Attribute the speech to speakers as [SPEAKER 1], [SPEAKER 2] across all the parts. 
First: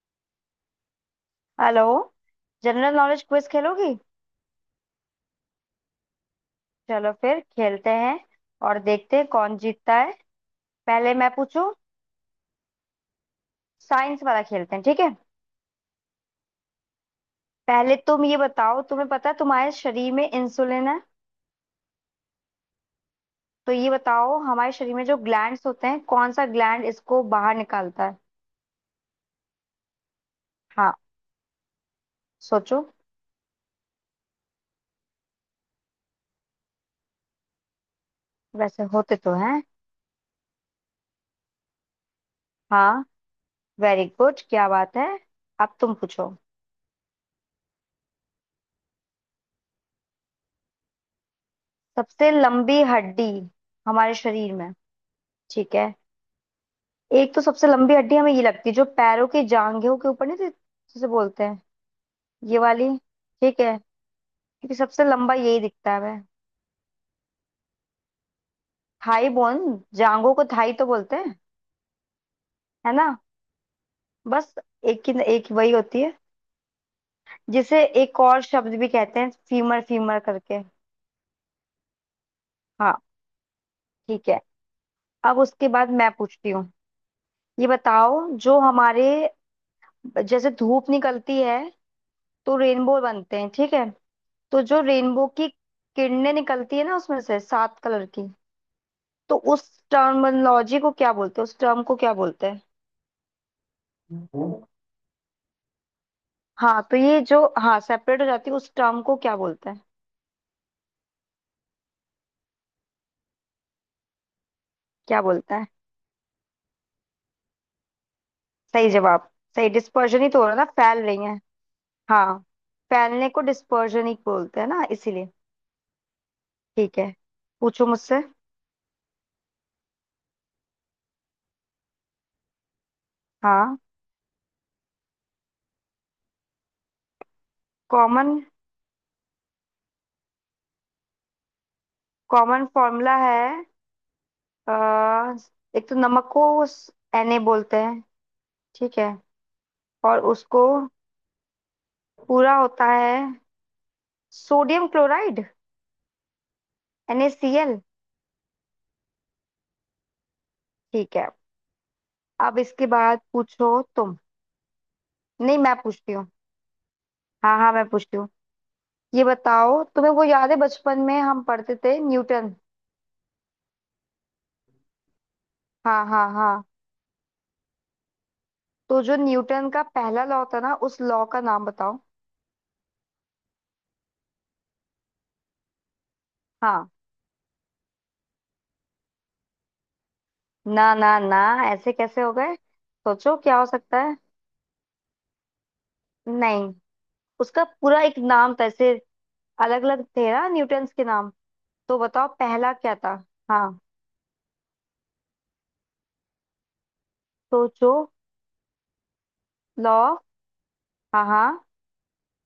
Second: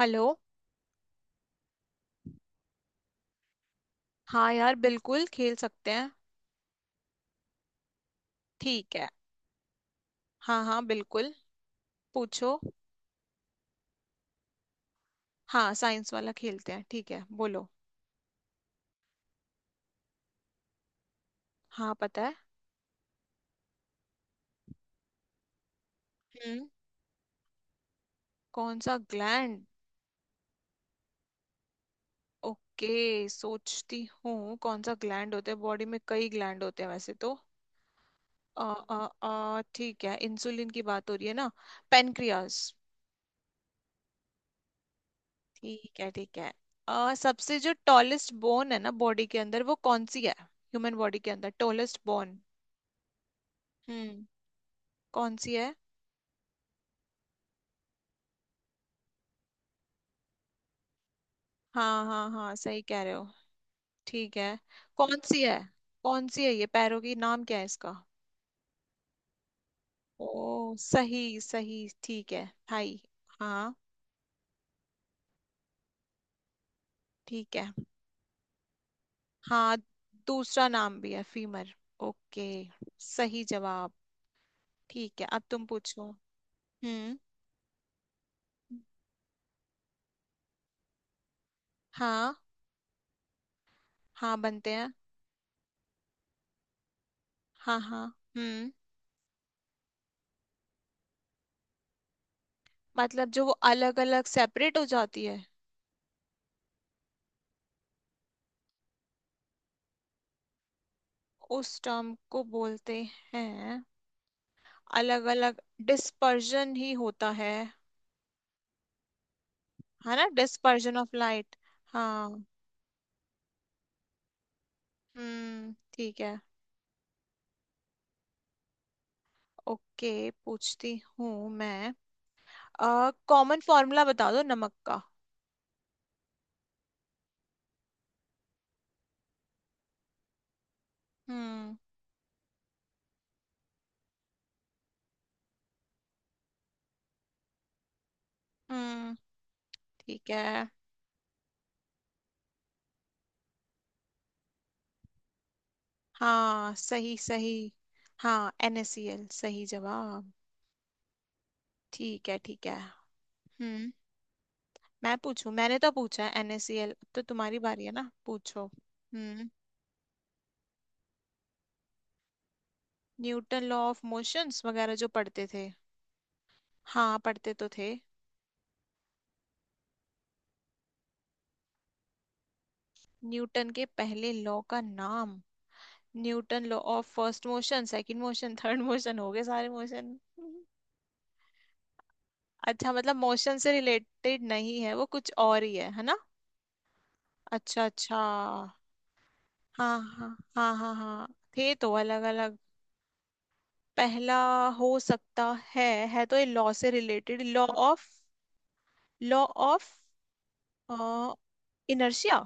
[SPEAKER 1] Hello.
[SPEAKER 2] Hello. General knowledge quiz खेलोगी।
[SPEAKER 1] हाँ यार बिल्कुल खेल सकते हैं।
[SPEAKER 2] चलो फिर खेलते हैं और
[SPEAKER 1] ठीक है।
[SPEAKER 2] देखते हैं कौन जीतता है।
[SPEAKER 1] हाँ हाँ
[SPEAKER 2] पहले मैं
[SPEAKER 1] बिल्कुल।
[SPEAKER 2] पूछूं।
[SPEAKER 1] पूछो।
[SPEAKER 2] साइंस वाला खेलते हैं, ठीक है।
[SPEAKER 1] हाँ साइंस वाला खेलते हैं। ठीक है बोलो।
[SPEAKER 2] पहले तुम ये बताओ, तुम्हें पता है तुम्हारे शरीर में इंसुलिन है।
[SPEAKER 1] हाँ पता है।
[SPEAKER 2] तो ये बताओ, हमारे शरीर में जो ग्लैंड्स होते हैं कौन सा
[SPEAKER 1] हम्म।
[SPEAKER 2] ग्लैंड इसको बाहर निकालता है।
[SPEAKER 1] कौन सा ग्लैंड?
[SPEAKER 2] हाँ। सोचो।
[SPEAKER 1] ओके सोचती हूँ कौन सा ग्लैंड होता है, बॉडी में कई ग्लैंड होते हैं वैसे तो। अ
[SPEAKER 2] वैसे
[SPEAKER 1] अ
[SPEAKER 2] होते तो हैं।
[SPEAKER 1] ठीक है, इंसुलिन की बात हो रही है ना। पेनक्रियास।
[SPEAKER 2] हाँ। वेरी गुड, क्या बात है। अब तुम
[SPEAKER 1] ठीक है
[SPEAKER 2] पूछो।
[SPEAKER 1] ठीक है। सबसे जो टॉलेस्ट बोन है ना बॉडी के अंदर, वो कौन सी है? ह्यूमन बॉडी के अंदर टॉलेस्ट
[SPEAKER 2] सबसे
[SPEAKER 1] बोन।
[SPEAKER 2] लंबी हड्डी हमारे
[SPEAKER 1] हम्म।
[SPEAKER 2] शरीर में।
[SPEAKER 1] कौन सी है?
[SPEAKER 2] ठीक है। एक तो सबसे लंबी हड्डी हमें ये लगती है जो पैरों के जांघों के ऊपर नहीं जिसे बोलते हैं।
[SPEAKER 1] हाँ हाँ हाँ
[SPEAKER 2] ये
[SPEAKER 1] सही
[SPEAKER 2] वाली।
[SPEAKER 1] कह रहे हो।
[SPEAKER 2] ठीक है।
[SPEAKER 1] ठीक है।
[SPEAKER 2] क्योंकि सबसे
[SPEAKER 1] कौन
[SPEAKER 2] लंबा
[SPEAKER 1] सी है?
[SPEAKER 2] यही दिखता है हमें।
[SPEAKER 1] कौन सी है ये पैरों की, नाम क्या है इसका?
[SPEAKER 2] Thigh bone. जांघों को थाई
[SPEAKER 1] ओ
[SPEAKER 2] तो बोलते
[SPEAKER 1] सही
[SPEAKER 2] हैं,
[SPEAKER 1] सही ठीक है।
[SPEAKER 2] है
[SPEAKER 1] थाई।
[SPEAKER 2] ना।
[SPEAKER 1] हाँ।
[SPEAKER 2] बस एक ही, एक वही होती है
[SPEAKER 1] ठीक है।
[SPEAKER 2] जिसे एक और शब्द भी कहते हैं,
[SPEAKER 1] हाँ
[SPEAKER 2] फीमर फीमर करके।
[SPEAKER 1] दूसरा नाम भी है फीमर। ओके।
[SPEAKER 2] हाँ।
[SPEAKER 1] सही जवाब।
[SPEAKER 2] ठीक है।
[SPEAKER 1] ठीक है
[SPEAKER 2] अब
[SPEAKER 1] अब तुम
[SPEAKER 2] उसके बाद
[SPEAKER 1] पूछो।
[SPEAKER 2] मैं पूछती हूँ।
[SPEAKER 1] हम्म।
[SPEAKER 2] ये बताओ, जो हमारे, जैसे धूप निकलती है
[SPEAKER 1] हाँ
[SPEAKER 2] तो रेनबो बनते हैं, ठीक है।
[SPEAKER 1] हाँ
[SPEAKER 2] तो
[SPEAKER 1] बनते
[SPEAKER 2] जो
[SPEAKER 1] हैं।
[SPEAKER 2] रेनबो की किरणें निकलती है ना उसमें से
[SPEAKER 1] हाँ
[SPEAKER 2] सात कलर
[SPEAKER 1] हाँ।
[SPEAKER 2] की।
[SPEAKER 1] हम्म।
[SPEAKER 2] तो उस टर्मिनोलॉजी को क्या बोलते हैं, उस टर्म को क्या बोलते हैं।
[SPEAKER 1] मतलब जो वो अलग अलग सेपरेट हो जाती है।
[SPEAKER 2] हाँ तो ये जो, हाँ, सेपरेट हो जाती है उस टर्म को क्या बोलते हैं।
[SPEAKER 1] उस टर्म को बोलते हैं
[SPEAKER 2] क्या
[SPEAKER 1] अलग
[SPEAKER 2] बोलते
[SPEAKER 1] अलग।
[SPEAKER 2] हैं।
[SPEAKER 1] डिस्पर्जन ही होता है।
[SPEAKER 2] सही जवाब। सही,
[SPEAKER 1] है
[SPEAKER 2] डिस्पर्जन
[SPEAKER 1] ना,
[SPEAKER 2] ही तो हो रहा है ना,
[SPEAKER 1] डिस्पर्जन
[SPEAKER 2] फैल
[SPEAKER 1] ऑफ
[SPEAKER 2] रही है।
[SPEAKER 1] लाइट।
[SPEAKER 2] हाँ।
[SPEAKER 1] हाँ।
[SPEAKER 2] फैलने को डिस्पर्जन ही बोलते हैं ना इसीलिए।
[SPEAKER 1] ठीक है।
[SPEAKER 2] ठीक है। पूछो मुझसे।
[SPEAKER 1] ओके पूछती हूँ मैं। कॉमन
[SPEAKER 2] हाँ।
[SPEAKER 1] फॉर्मूला बता दो नमक का।
[SPEAKER 2] कॉमन।
[SPEAKER 1] हम्म।
[SPEAKER 2] कॉमन फॉर्मूला है। अ, एक तो नमक को Na बोलते हैं। ठीक है।
[SPEAKER 1] हम्म।
[SPEAKER 2] और
[SPEAKER 1] ठीक
[SPEAKER 2] उसको
[SPEAKER 1] है।
[SPEAKER 2] पूरा होता है सोडियम क्लोराइड।
[SPEAKER 1] हाँ सही सही।
[SPEAKER 2] NaCl।
[SPEAKER 1] हाँ NaCl, सही जवाब।
[SPEAKER 2] ठीक है।
[SPEAKER 1] ठीक है
[SPEAKER 2] अब
[SPEAKER 1] ठीक है।
[SPEAKER 2] इसके बाद पूछो
[SPEAKER 1] हम्म।
[SPEAKER 2] तुम।
[SPEAKER 1] मैं पूछूं?
[SPEAKER 2] नहीं, मैं
[SPEAKER 1] मैंने तो
[SPEAKER 2] पूछती
[SPEAKER 1] पूछा
[SPEAKER 2] हूँ।
[SPEAKER 1] है NaCl, अब तो
[SPEAKER 2] हाँ
[SPEAKER 1] तुम्हारी
[SPEAKER 2] हाँ,
[SPEAKER 1] बारी
[SPEAKER 2] मैं
[SPEAKER 1] है ना,
[SPEAKER 2] पूछती हूँ।
[SPEAKER 1] पूछो।
[SPEAKER 2] ये
[SPEAKER 1] हम्म।
[SPEAKER 2] बताओ, तुम्हें वो याद है बचपन में हम पढ़ते थे Newton.
[SPEAKER 1] Newton law of motions वगैरह जो पढ़ते थे।
[SPEAKER 2] हाँ हाँ हाँ।
[SPEAKER 1] हाँ पढ़ते तो थे।
[SPEAKER 2] तो जो न्यूटन का पहला लॉ था ना, उस लॉ का नाम बताओ।
[SPEAKER 1] न्यूटन के पहले लॉ का नाम। न्यूटन लॉ
[SPEAKER 2] हाँ।
[SPEAKER 1] Of first motion, second motion, third motion, हो गए सारे मोशन।
[SPEAKER 2] ना ना ना, ऐसे कैसे हो गए,
[SPEAKER 1] अच्छा मतलब
[SPEAKER 2] सोचो
[SPEAKER 1] मोशन
[SPEAKER 2] क्या हो
[SPEAKER 1] से
[SPEAKER 2] सकता है।
[SPEAKER 1] रिलेटेड नहीं है वो, कुछ और ही है ना?
[SPEAKER 2] नहीं, उसका
[SPEAKER 1] अच्छा
[SPEAKER 2] पूरा एक
[SPEAKER 1] अच्छा।
[SPEAKER 2] नाम था ऐसे। अलग
[SPEAKER 1] हाँ
[SPEAKER 2] अलग थे
[SPEAKER 1] हाँ
[SPEAKER 2] ना
[SPEAKER 1] हाँ
[SPEAKER 2] न्यूटन
[SPEAKER 1] हाँ
[SPEAKER 2] के
[SPEAKER 1] हाँ।
[SPEAKER 2] नाम।
[SPEAKER 1] थे तो
[SPEAKER 2] तो
[SPEAKER 1] अलग
[SPEAKER 2] बताओ
[SPEAKER 1] अलग।
[SPEAKER 2] पहला क्या था। हाँ।
[SPEAKER 1] पहला। हो सकता है। है तो ये लॉ से रिलेटेड, लॉ
[SPEAKER 2] सोचो।
[SPEAKER 1] ऑफ। Law of
[SPEAKER 2] law. हाँ हाँ।
[SPEAKER 1] इनर्शिया।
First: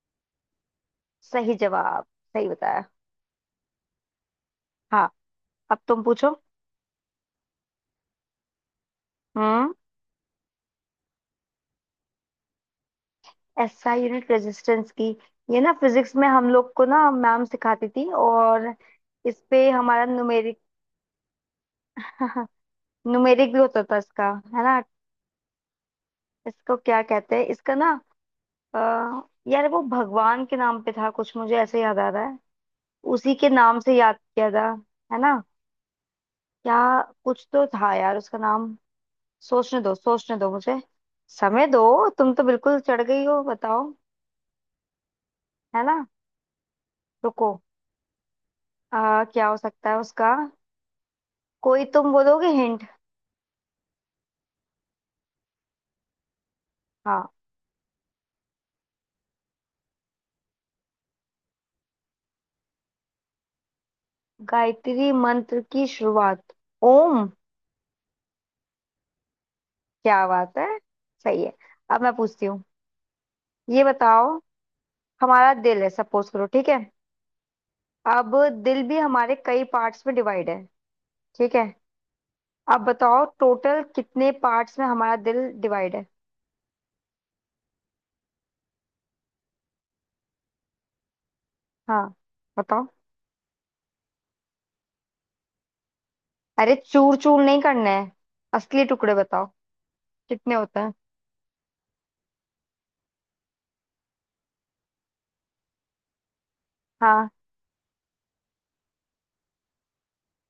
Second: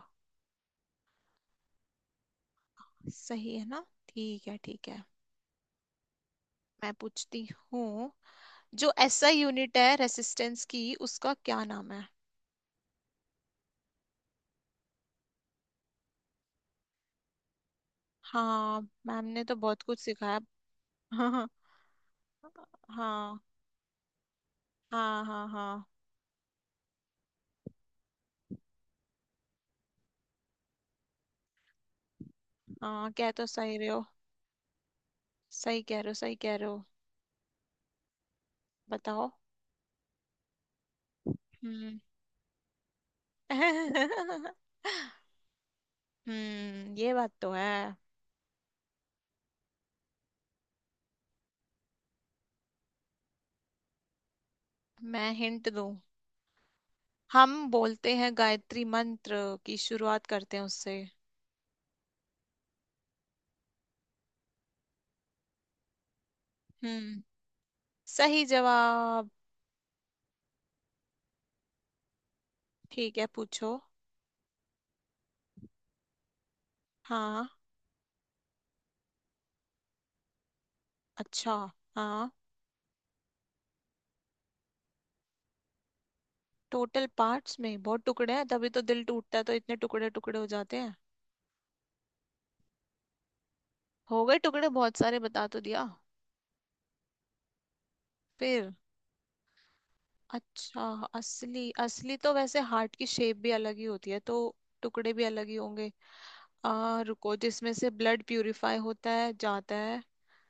[SPEAKER 2] सही जवाब, सही बताया।
[SPEAKER 1] सही है ना। ठीक है ठीक है।
[SPEAKER 2] हाँ। अब तुम पूछो।
[SPEAKER 1] मैं पूछती हूँ। जो एसआई
[SPEAKER 2] हम्म।
[SPEAKER 1] यूनिट है रेसिस्टेंस की उसका क्या नाम है?
[SPEAKER 2] एसआई यूनिट रेजिस्टेंस की। ये ना फिजिक्स में हम लोग को ना मैम सिखाती थी, और
[SPEAKER 1] हाँ मैम
[SPEAKER 2] इस
[SPEAKER 1] ने तो
[SPEAKER 2] पे
[SPEAKER 1] बहुत कुछ
[SPEAKER 2] हमारा
[SPEAKER 1] सिखाया।
[SPEAKER 2] न्यूमेरिक,
[SPEAKER 1] हाँ। हाँ हाँ
[SPEAKER 2] न्यूमेरिक भी होता था इसका, है ना।
[SPEAKER 1] हाँ हाँ हाँ।
[SPEAKER 2] इसको क्या कहते हैं इसका ना। अ, यार वो भगवान के नाम पे था कुछ, मुझे ऐसे याद आ रहा है।
[SPEAKER 1] हाँ कह
[SPEAKER 2] उसी
[SPEAKER 1] तो
[SPEAKER 2] के
[SPEAKER 1] सही
[SPEAKER 2] नाम
[SPEAKER 1] रहे
[SPEAKER 2] से
[SPEAKER 1] हो।
[SPEAKER 2] याद किया था, है ना।
[SPEAKER 1] सही कह रहे हो सही कह रहे
[SPEAKER 2] क्या,
[SPEAKER 1] हो।
[SPEAKER 2] कुछ तो था यार उसका नाम।
[SPEAKER 1] बताओ।
[SPEAKER 2] सोचने दो, सोचने दो मुझे। समय दो,
[SPEAKER 1] हम्म।
[SPEAKER 2] तुम तो बिल्कुल चढ़ गई हो, बताओ। है ना।
[SPEAKER 1] ये बात तो
[SPEAKER 2] रुको।
[SPEAKER 1] है।
[SPEAKER 2] क्या हो सकता है उसका। कोई तुम बोलोगे हिंट।
[SPEAKER 1] मैं हिंट दूं?
[SPEAKER 2] हाँ।
[SPEAKER 1] हम बोलते हैं गायत्री मंत्र की शुरुआत करते हैं उससे।
[SPEAKER 2] गायत्री मंत्र की शुरुआत।
[SPEAKER 1] हम्म।
[SPEAKER 2] ओम।
[SPEAKER 1] सही जवाब।
[SPEAKER 2] क्या बात है, सही है। अब मैं पूछती हूँ।
[SPEAKER 1] ठीक है पूछो।
[SPEAKER 2] ये बताओ, हमारा दिल है, सपोज करो, ठीक है।
[SPEAKER 1] हाँ।
[SPEAKER 2] अब दिल भी हमारे कई पार्ट्स में डिवाइड है,
[SPEAKER 1] अच्छा।
[SPEAKER 2] ठीक है।
[SPEAKER 1] हाँ।
[SPEAKER 2] अब बताओ टोटल कितने पार्ट्स में हमारा दिल डिवाइड है।
[SPEAKER 1] टोटल पार्ट्स में बहुत टुकड़े हैं, तभी तो दिल टूटता है तो इतने टुकड़े टुकड़े हो जाते हैं।
[SPEAKER 2] हाँ बताओ।
[SPEAKER 1] हो गए टुकड़े बहुत सारे, बता तो दिया।
[SPEAKER 2] अरे चूर चूर नहीं करना है,
[SPEAKER 1] फिर।
[SPEAKER 2] असली टुकड़े बताओ कितने होते
[SPEAKER 1] अच्छा।
[SPEAKER 2] हैं।
[SPEAKER 1] असली असली तो वैसे हार्ट की शेप भी अलग ही होती है, तो टुकड़े भी अलग ही होंगे। आ
[SPEAKER 2] हाँ।
[SPEAKER 1] रुको, जिसमें से ब्लड प्यूरिफाई होता है जाता है।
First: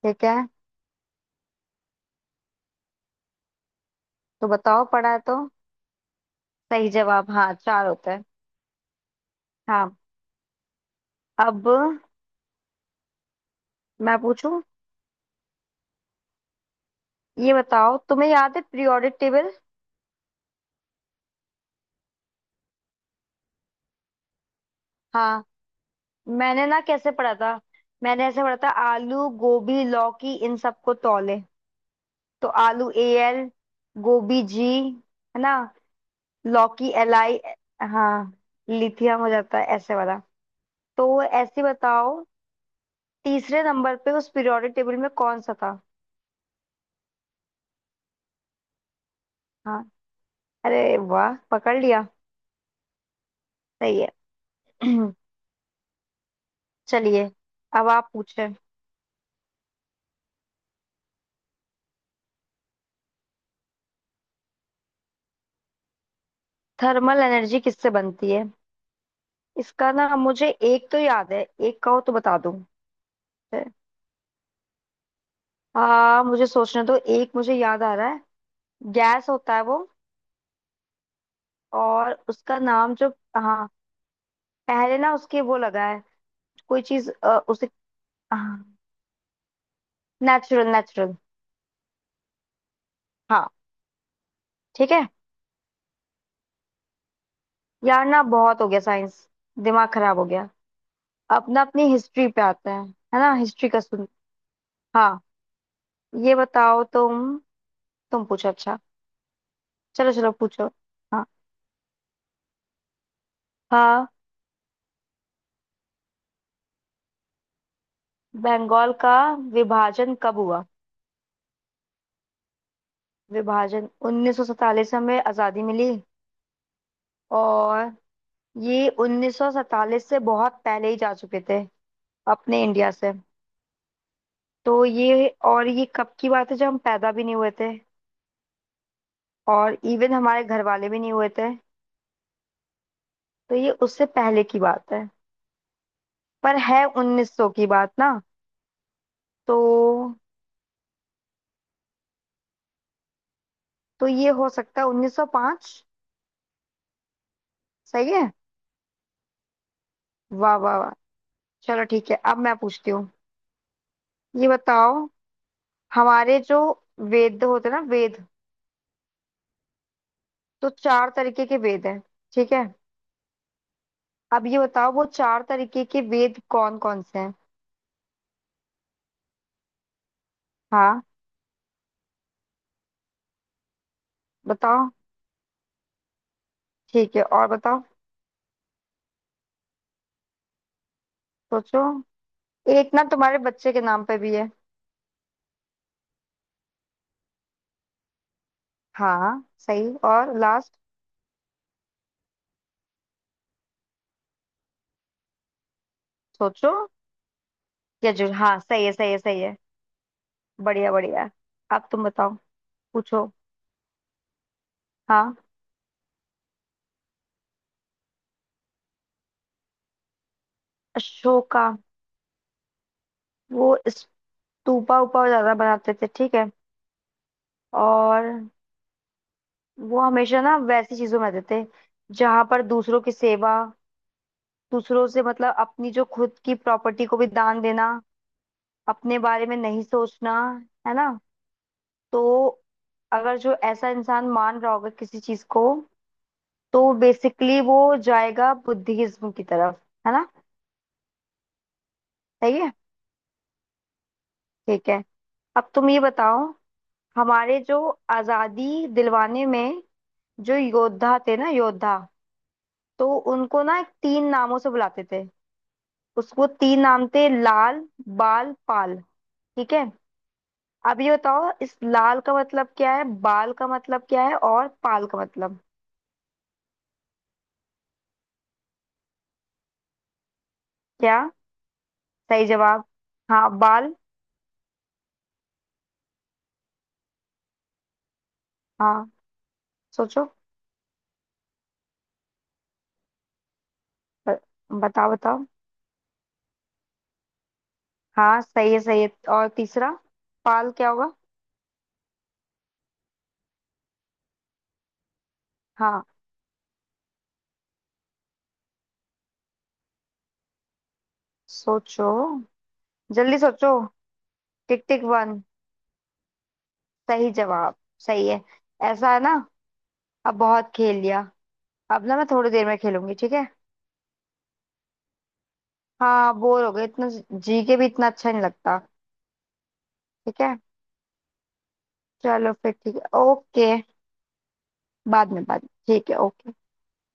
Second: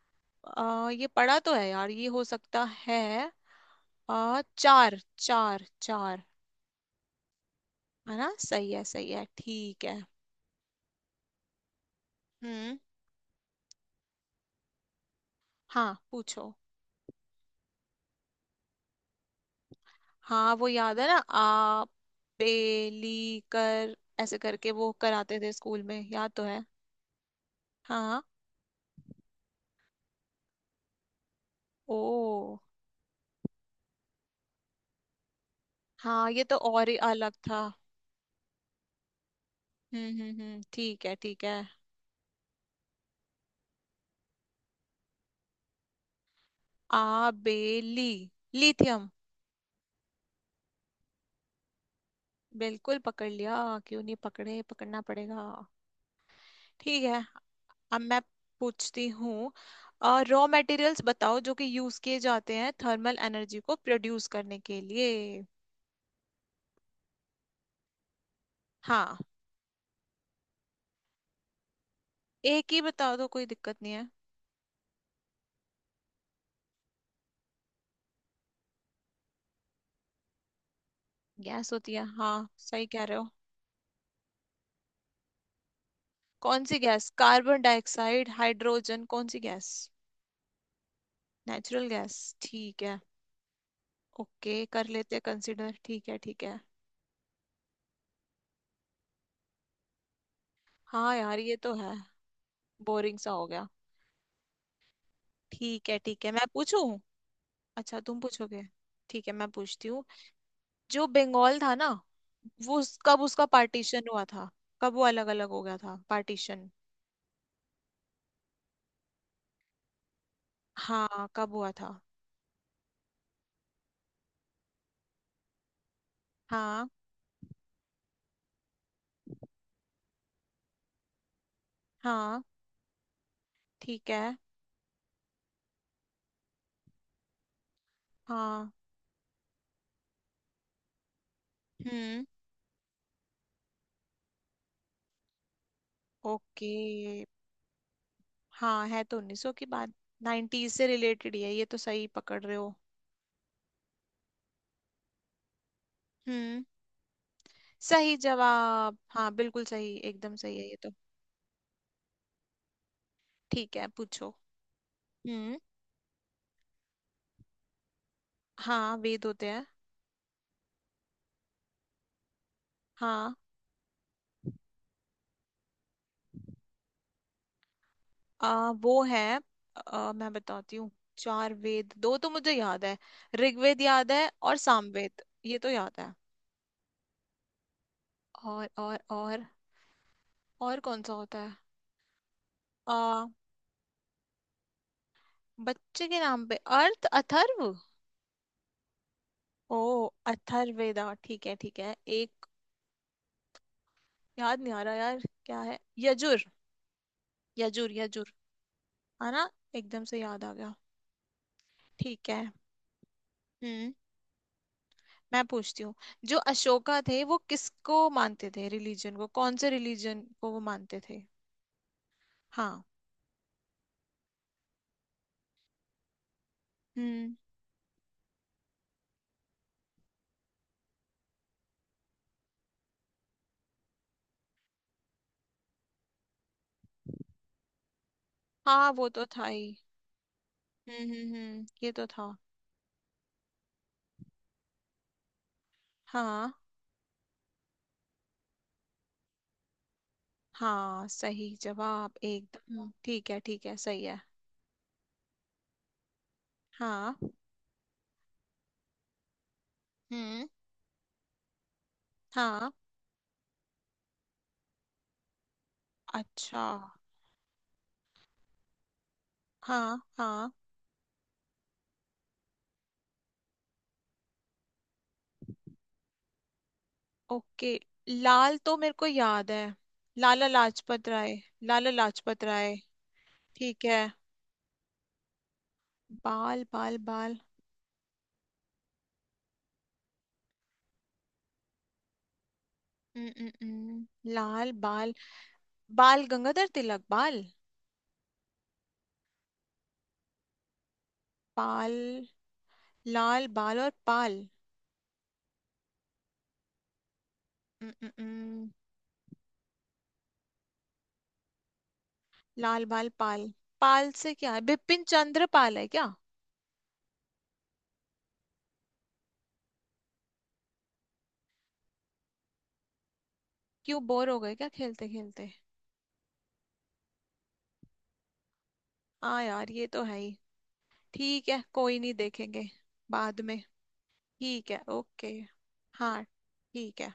[SPEAKER 2] ठीक है,
[SPEAKER 1] आ ये पड़ा तो है यार, ये हो सकता है। आ
[SPEAKER 2] तो बताओ,
[SPEAKER 1] चार।
[SPEAKER 2] पढ़ा है तो।
[SPEAKER 1] चार चार।
[SPEAKER 2] सही जवाब, हाँ चार होता
[SPEAKER 1] है
[SPEAKER 2] है।
[SPEAKER 1] ना, सही है ठीक
[SPEAKER 2] हाँ।
[SPEAKER 1] है।
[SPEAKER 2] अब
[SPEAKER 1] हम्म।
[SPEAKER 2] मैं पूछूं।
[SPEAKER 1] हाँ पूछो।
[SPEAKER 2] ये बताओ, तुम्हें याद है पीरियोडिक टेबल।
[SPEAKER 1] हाँ वो याद है ना। आ बेली कर ऐसे करके वो कराते
[SPEAKER 2] हाँ।
[SPEAKER 1] थे स्कूल में, याद तो है।
[SPEAKER 2] मैंने ना कैसे पढ़ा था,
[SPEAKER 1] हाँ।
[SPEAKER 2] मैंने ऐसे पढ़ा था, आलू गोभी लौकी इन सबको तौले। तो
[SPEAKER 1] ओ।
[SPEAKER 2] आलू ए एल, गोभी जी, है ना,
[SPEAKER 1] हाँ ये तो और
[SPEAKER 2] लौकी
[SPEAKER 1] ही
[SPEAKER 2] एल
[SPEAKER 1] अलग
[SPEAKER 2] आई।
[SPEAKER 1] था।
[SPEAKER 2] हाँ, लिथियम हो जाता है ऐसे वाला।
[SPEAKER 1] ठीक है
[SPEAKER 2] तो
[SPEAKER 1] ठीक है।
[SPEAKER 2] ऐसे बताओ, तीसरे नंबर पे उस पीरियोडिक टेबल में कौन सा था।
[SPEAKER 1] आबेली। लिथियम।
[SPEAKER 2] हाँ। अरे वाह, पकड़ लिया।
[SPEAKER 1] बिल्कुल पकड़ लिया।
[SPEAKER 2] सही
[SPEAKER 1] क्यों
[SPEAKER 2] है।
[SPEAKER 1] नहीं पकड़े, पकड़ना पड़ेगा। ठीक है।
[SPEAKER 2] चलिए, अब
[SPEAKER 1] अब
[SPEAKER 2] आप
[SPEAKER 1] मैं
[SPEAKER 2] पूछे।
[SPEAKER 1] पूछती हूँ। रॉ मटेरियल्स बताओ जो कि यूज किए जाते हैं थर्मल एनर्जी को प्रोड्यूस करने के लिए।
[SPEAKER 2] थर्मल एनर्जी किससे बनती है।
[SPEAKER 1] हाँ।
[SPEAKER 2] इसका ना मुझे एक तो याद है, एक कहो तो बता दूं।
[SPEAKER 1] एक ही बताओ तो कोई दिक्कत नहीं है।
[SPEAKER 2] हाँ मुझे सोचने दो। एक मुझे याद आ रहा है। गैस होता है वो।
[SPEAKER 1] गैस होती है,
[SPEAKER 2] और
[SPEAKER 1] हाँ
[SPEAKER 2] उसका
[SPEAKER 1] सही
[SPEAKER 2] नाम
[SPEAKER 1] कह
[SPEAKER 2] जो,
[SPEAKER 1] रहे हो।
[SPEAKER 2] हाँ, पहले ना उसके वो लगा है।
[SPEAKER 1] कौन सी
[SPEAKER 2] कोई
[SPEAKER 1] गैस,
[SPEAKER 2] चीज।
[SPEAKER 1] कार्बन
[SPEAKER 2] उसे
[SPEAKER 1] डाइऑक्साइड, हाइड्रोजन, कौन सी gas?
[SPEAKER 2] Natural, natural.
[SPEAKER 1] Natural gas. ठीक है।
[SPEAKER 2] हाँ।
[SPEAKER 1] ओके कर
[SPEAKER 2] ठीक है।
[SPEAKER 1] लेते हैं कंसिडर, ठीक है ठीक है।
[SPEAKER 2] यार ना बहुत हो गया साइंस, दिमाग खराब हो गया।
[SPEAKER 1] हाँ यार
[SPEAKER 2] अब
[SPEAKER 1] ये
[SPEAKER 2] ना
[SPEAKER 1] तो
[SPEAKER 2] अपनी
[SPEAKER 1] है।
[SPEAKER 2] हिस्ट्री पे आते हैं।
[SPEAKER 1] बोरिंग
[SPEAKER 2] है
[SPEAKER 1] सा
[SPEAKER 2] ना,
[SPEAKER 1] हो गया।
[SPEAKER 2] हिस्ट्री का सुन। हाँ।
[SPEAKER 1] ठीक है
[SPEAKER 2] ये
[SPEAKER 1] मैं पूछूं।
[SPEAKER 2] बताओ तुम।
[SPEAKER 1] अच्छा तुम
[SPEAKER 2] तुम पूछो
[SPEAKER 1] पूछोगे।
[SPEAKER 2] अच्छा।
[SPEAKER 1] ठीक है मैं पूछती हूँ।
[SPEAKER 2] चलो चलो पूछो।
[SPEAKER 1] जो
[SPEAKER 2] हाँ
[SPEAKER 1] बंगाल था ना, कब उसका पार्टीशन
[SPEAKER 2] हाँ।
[SPEAKER 1] हुआ था? कब वो अलग अलग हो गया था पार्टीशन?
[SPEAKER 2] बंगाल का विभाजन कब हुआ।
[SPEAKER 1] हाँ कब हुआ था?
[SPEAKER 2] विभाजन 1947 में हमें आजादी मिली।
[SPEAKER 1] हाँ।
[SPEAKER 2] और ये 1947 से बहुत पहले ही जा चुके थे
[SPEAKER 1] हाँ।
[SPEAKER 2] अपने इंडिया से।
[SPEAKER 1] ठीक है।
[SPEAKER 2] तो ये, और ये कब की बात है, जब हम पैदा भी नहीं हुए थे
[SPEAKER 1] हाँ।
[SPEAKER 2] और इवन हमारे घर वाले भी नहीं हुए थे।
[SPEAKER 1] हम्म।
[SPEAKER 2] तो ये उससे पहले की बात है। पर
[SPEAKER 1] ओके।
[SPEAKER 2] है 1900 की बात ना।
[SPEAKER 1] हाँ है तो 1900
[SPEAKER 2] तो
[SPEAKER 1] की बात, 90s से रिलेटेड ही है, ये तो सही पकड़ रहे हो।
[SPEAKER 2] तो ये हो सकता है 1905।
[SPEAKER 1] हम्म।
[SPEAKER 2] सही
[SPEAKER 1] सही
[SPEAKER 2] है।
[SPEAKER 1] जवाब, हाँ बिल्कुल सही, एकदम
[SPEAKER 2] वाह
[SPEAKER 1] सही है ये
[SPEAKER 2] वाह
[SPEAKER 1] तो।
[SPEAKER 2] वाह। चलो ठीक है, अब मैं पूछती हूँ।
[SPEAKER 1] ठीक है पूछो।
[SPEAKER 2] ये बताओ,
[SPEAKER 1] हम्म।
[SPEAKER 2] हमारे जो वेद होते हैं ना वेद,
[SPEAKER 1] हाँ वेद होते हैं।
[SPEAKER 2] तो चार तरीके के वेद हैं, ठीक है।
[SPEAKER 1] हाँ।
[SPEAKER 2] अब ये बताओ वो चार तरीके के वेद कौन कौन से हैं।
[SPEAKER 1] वो है। मैं बताती हूँ।
[SPEAKER 2] हाँ
[SPEAKER 1] चार वेद, दो तो मुझे याद है। ऋग्वेद याद है और
[SPEAKER 2] बताओ।
[SPEAKER 1] सामवेद, ये तो याद है।
[SPEAKER 2] ठीक है, और बताओ।
[SPEAKER 1] और और कौन सा होता है?
[SPEAKER 2] सोचो। एक
[SPEAKER 1] आ,
[SPEAKER 2] ना तुम्हारे बच्चे के नाम पे भी है।
[SPEAKER 1] बच्चे के नाम पे, अर्थ अथर्व।
[SPEAKER 2] हाँ
[SPEAKER 1] ओ
[SPEAKER 2] सही, और लास्ट।
[SPEAKER 1] अथर्वेदा। ठीक है ठीक है। एक याद नहीं आ रहा यार। क्या है, यजुर?
[SPEAKER 2] सोचो।
[SPEAKER 1] यजुर यजुर।
[SPEAKER 2] यजुर। हाँ सही है, सही है,
[SPEAKER 1] है
[SPEAKER 2] सही
[SPEAKER 1] ना।
[SPEAKER 2] है।
[SPEAKER 1] एकदम से याद आ गया।
[SPEAKER 2] बढ़िया बढ़िया। अब तुम
[SPEAKER 1] ठीक
[SPEAKER 2] बताओ।
[SPEAKER 1] है।
[SPEAKER 2] पूछो।
[SPEAKER 1] हम्म।
[SPEAKER 2] हाँ।
[SPEAKER 1] मैं पूछती हूँ। जो अशोका थे, वो किसको मानते थे, रिलीजन को, कौन से रिलीजन को वो मानते थे?
[SPEAKER 2] अशोका
[SPEAKER 1] हाँ।
[SPEAKER 2] वो स्तूपा उपा ज्यादा बनाते थे, ठीक है।
[SPEAKER 1] हम्म।
[SPEAKER 2] और वो हमेशा ना वैसी चीजों में रहते थे जहां पर दूसरों की सेवा, दूसरों से मतलब अपनी जो खुद की प्रॉपर्टी को भी दान देना,
[SPEAKER 1] हाँ वो
[SPEAKER 2] अपने
[SPEAKER 1] तो था
[SPEAKER 2] बारे में
[SPEAKER 1] ही।
[SPEAKER 2] नहीं सोचना, है ना।
[SPEAKER 1] ये तो
[SPEAKER 2] तो
[SPEAKER 1] था।
[SPEAKER 2] अगर जो ऐसा इंसान मान रहा होगा किसी चीज को,
[SPEAKER 1] हाँ।
[SPEAKER 2] तो बेसिकली वो जाएगा बुद्धिज्म की तरफ, है ना।
[SPEAKER 1] हाँ सही जवाब,
[SPEAKER 2] सही है।
[SPEAKER 1] एकदम ठीक है सही है।
[SPEAKER 2] ठीक है। अब तुम ये बताओ,
[SPEAKER 1] हाँ।
[SPEAKER 2] हमारे जो आजादी दिलवाने में
[SPEAKER 1] हम्म।
[SPEAKER 2] जो योद्धा थे ना योद्धा,
[SPEAKER 1] हाँ।
[SPEAKER 2] तो उनको ना तीन नामों से बुलाते थे। उसको
[SPEAKER 1] अच्छा।
[SPEAKER 2] तीन नाम थे लाल बाल पाल, ठीक है।
[SPEAKER 1] हाँ हाँ।
[SPEAKER 2] अब ये बताओ इस लाल का मतलब क्या है, बाल का मतलब क्या है, और पाल का मतलब
[SPEAKER 1] ओके। लाल तो मेरे को याद है। लाला लाजपत
[SPEAKER 2] क्या।
[SPEAKER 1] राय। लाला लाजपत
[SPEAKER 2] सही
[SPEAKER 1] राय।
[SPEAKER 2] जवाब। हाँ
[SPEAKER 1] ठीक
[SPEAKER 2] बाल।
[SPEAKER 1] है। बाल बाल बाल।
[SPEAKER 2] हाँ सोचो।
[SPEAKER 1] हम्म, हम्म, हम्म,
[SPEAKER 2] ब-
[SPEAKER 1] लाल
[SPEAKER 2] बताओ
[SPEAKER 1] बाल।
[SPEAKER 2] बताओ।
[SPEAKER 1] बाल गंगाधर तिलक बाल।
[SPEAKER 2] हाँ सही है, सही है। और तीसरा पाल क्या होगा।
[SPEAKER 1] पाल। लाल बाल और पाल।
[SPEAKER 2] हाँ।
[SPEAKER 1] उम, उम, उम,
[SPEAKER 2] सोचो,
[SPEAKER 1] लाल बाल
[SPEAKER 2] जल्दी
[SPEAKER 1] पाल।
[SPEAKER 2] सोचो।
[SPEAKER 1] पाल से क्या है,
[SPEAKER 2] टिक
[SPEAKER 1] बिपिन
[SPEAKER 2] टिक वन।
[SPEAKER 1] चंद्र पाल है क्या?
[SPEAKER 2] सही जवाब, सही है। ऐसा है ना। अब बहुत खेल लिया, अब ना मैं थोड़ी देर में खेलूंगी, ठीक है।
[SPEAKER 1] क्यों बोर हो गए क्या खेलते खेलते?
[SPEAKER 2] हाँ बोर हो गए इतना, जी के भी इतना अच्छा नहीं लगता।
[SPEAKER 1] हाँ यार ये तो है ही।
[SPEAKER 2] ठीक है।
[SPEAKER 1] ठीक है कोई नहीं,
[SPEAKER 2] चलो
[SPEAKER 1] देखेंगे
[SPEAKER 2] फिर, ठीक है,
[SPEAKER 1] बाद में।
[SPEAKER 2] ओके।
[SPEAKER 1] ठीक है
[SPEAKER 2] बाद
[SPEAKER 1] ओके।
[SPEAKER 2] में, बाद में। ठीक है,
[SPEAKER 1] हाँ
[SPEAKER 2] ओके।
[SPEAKER 1] ठीक है।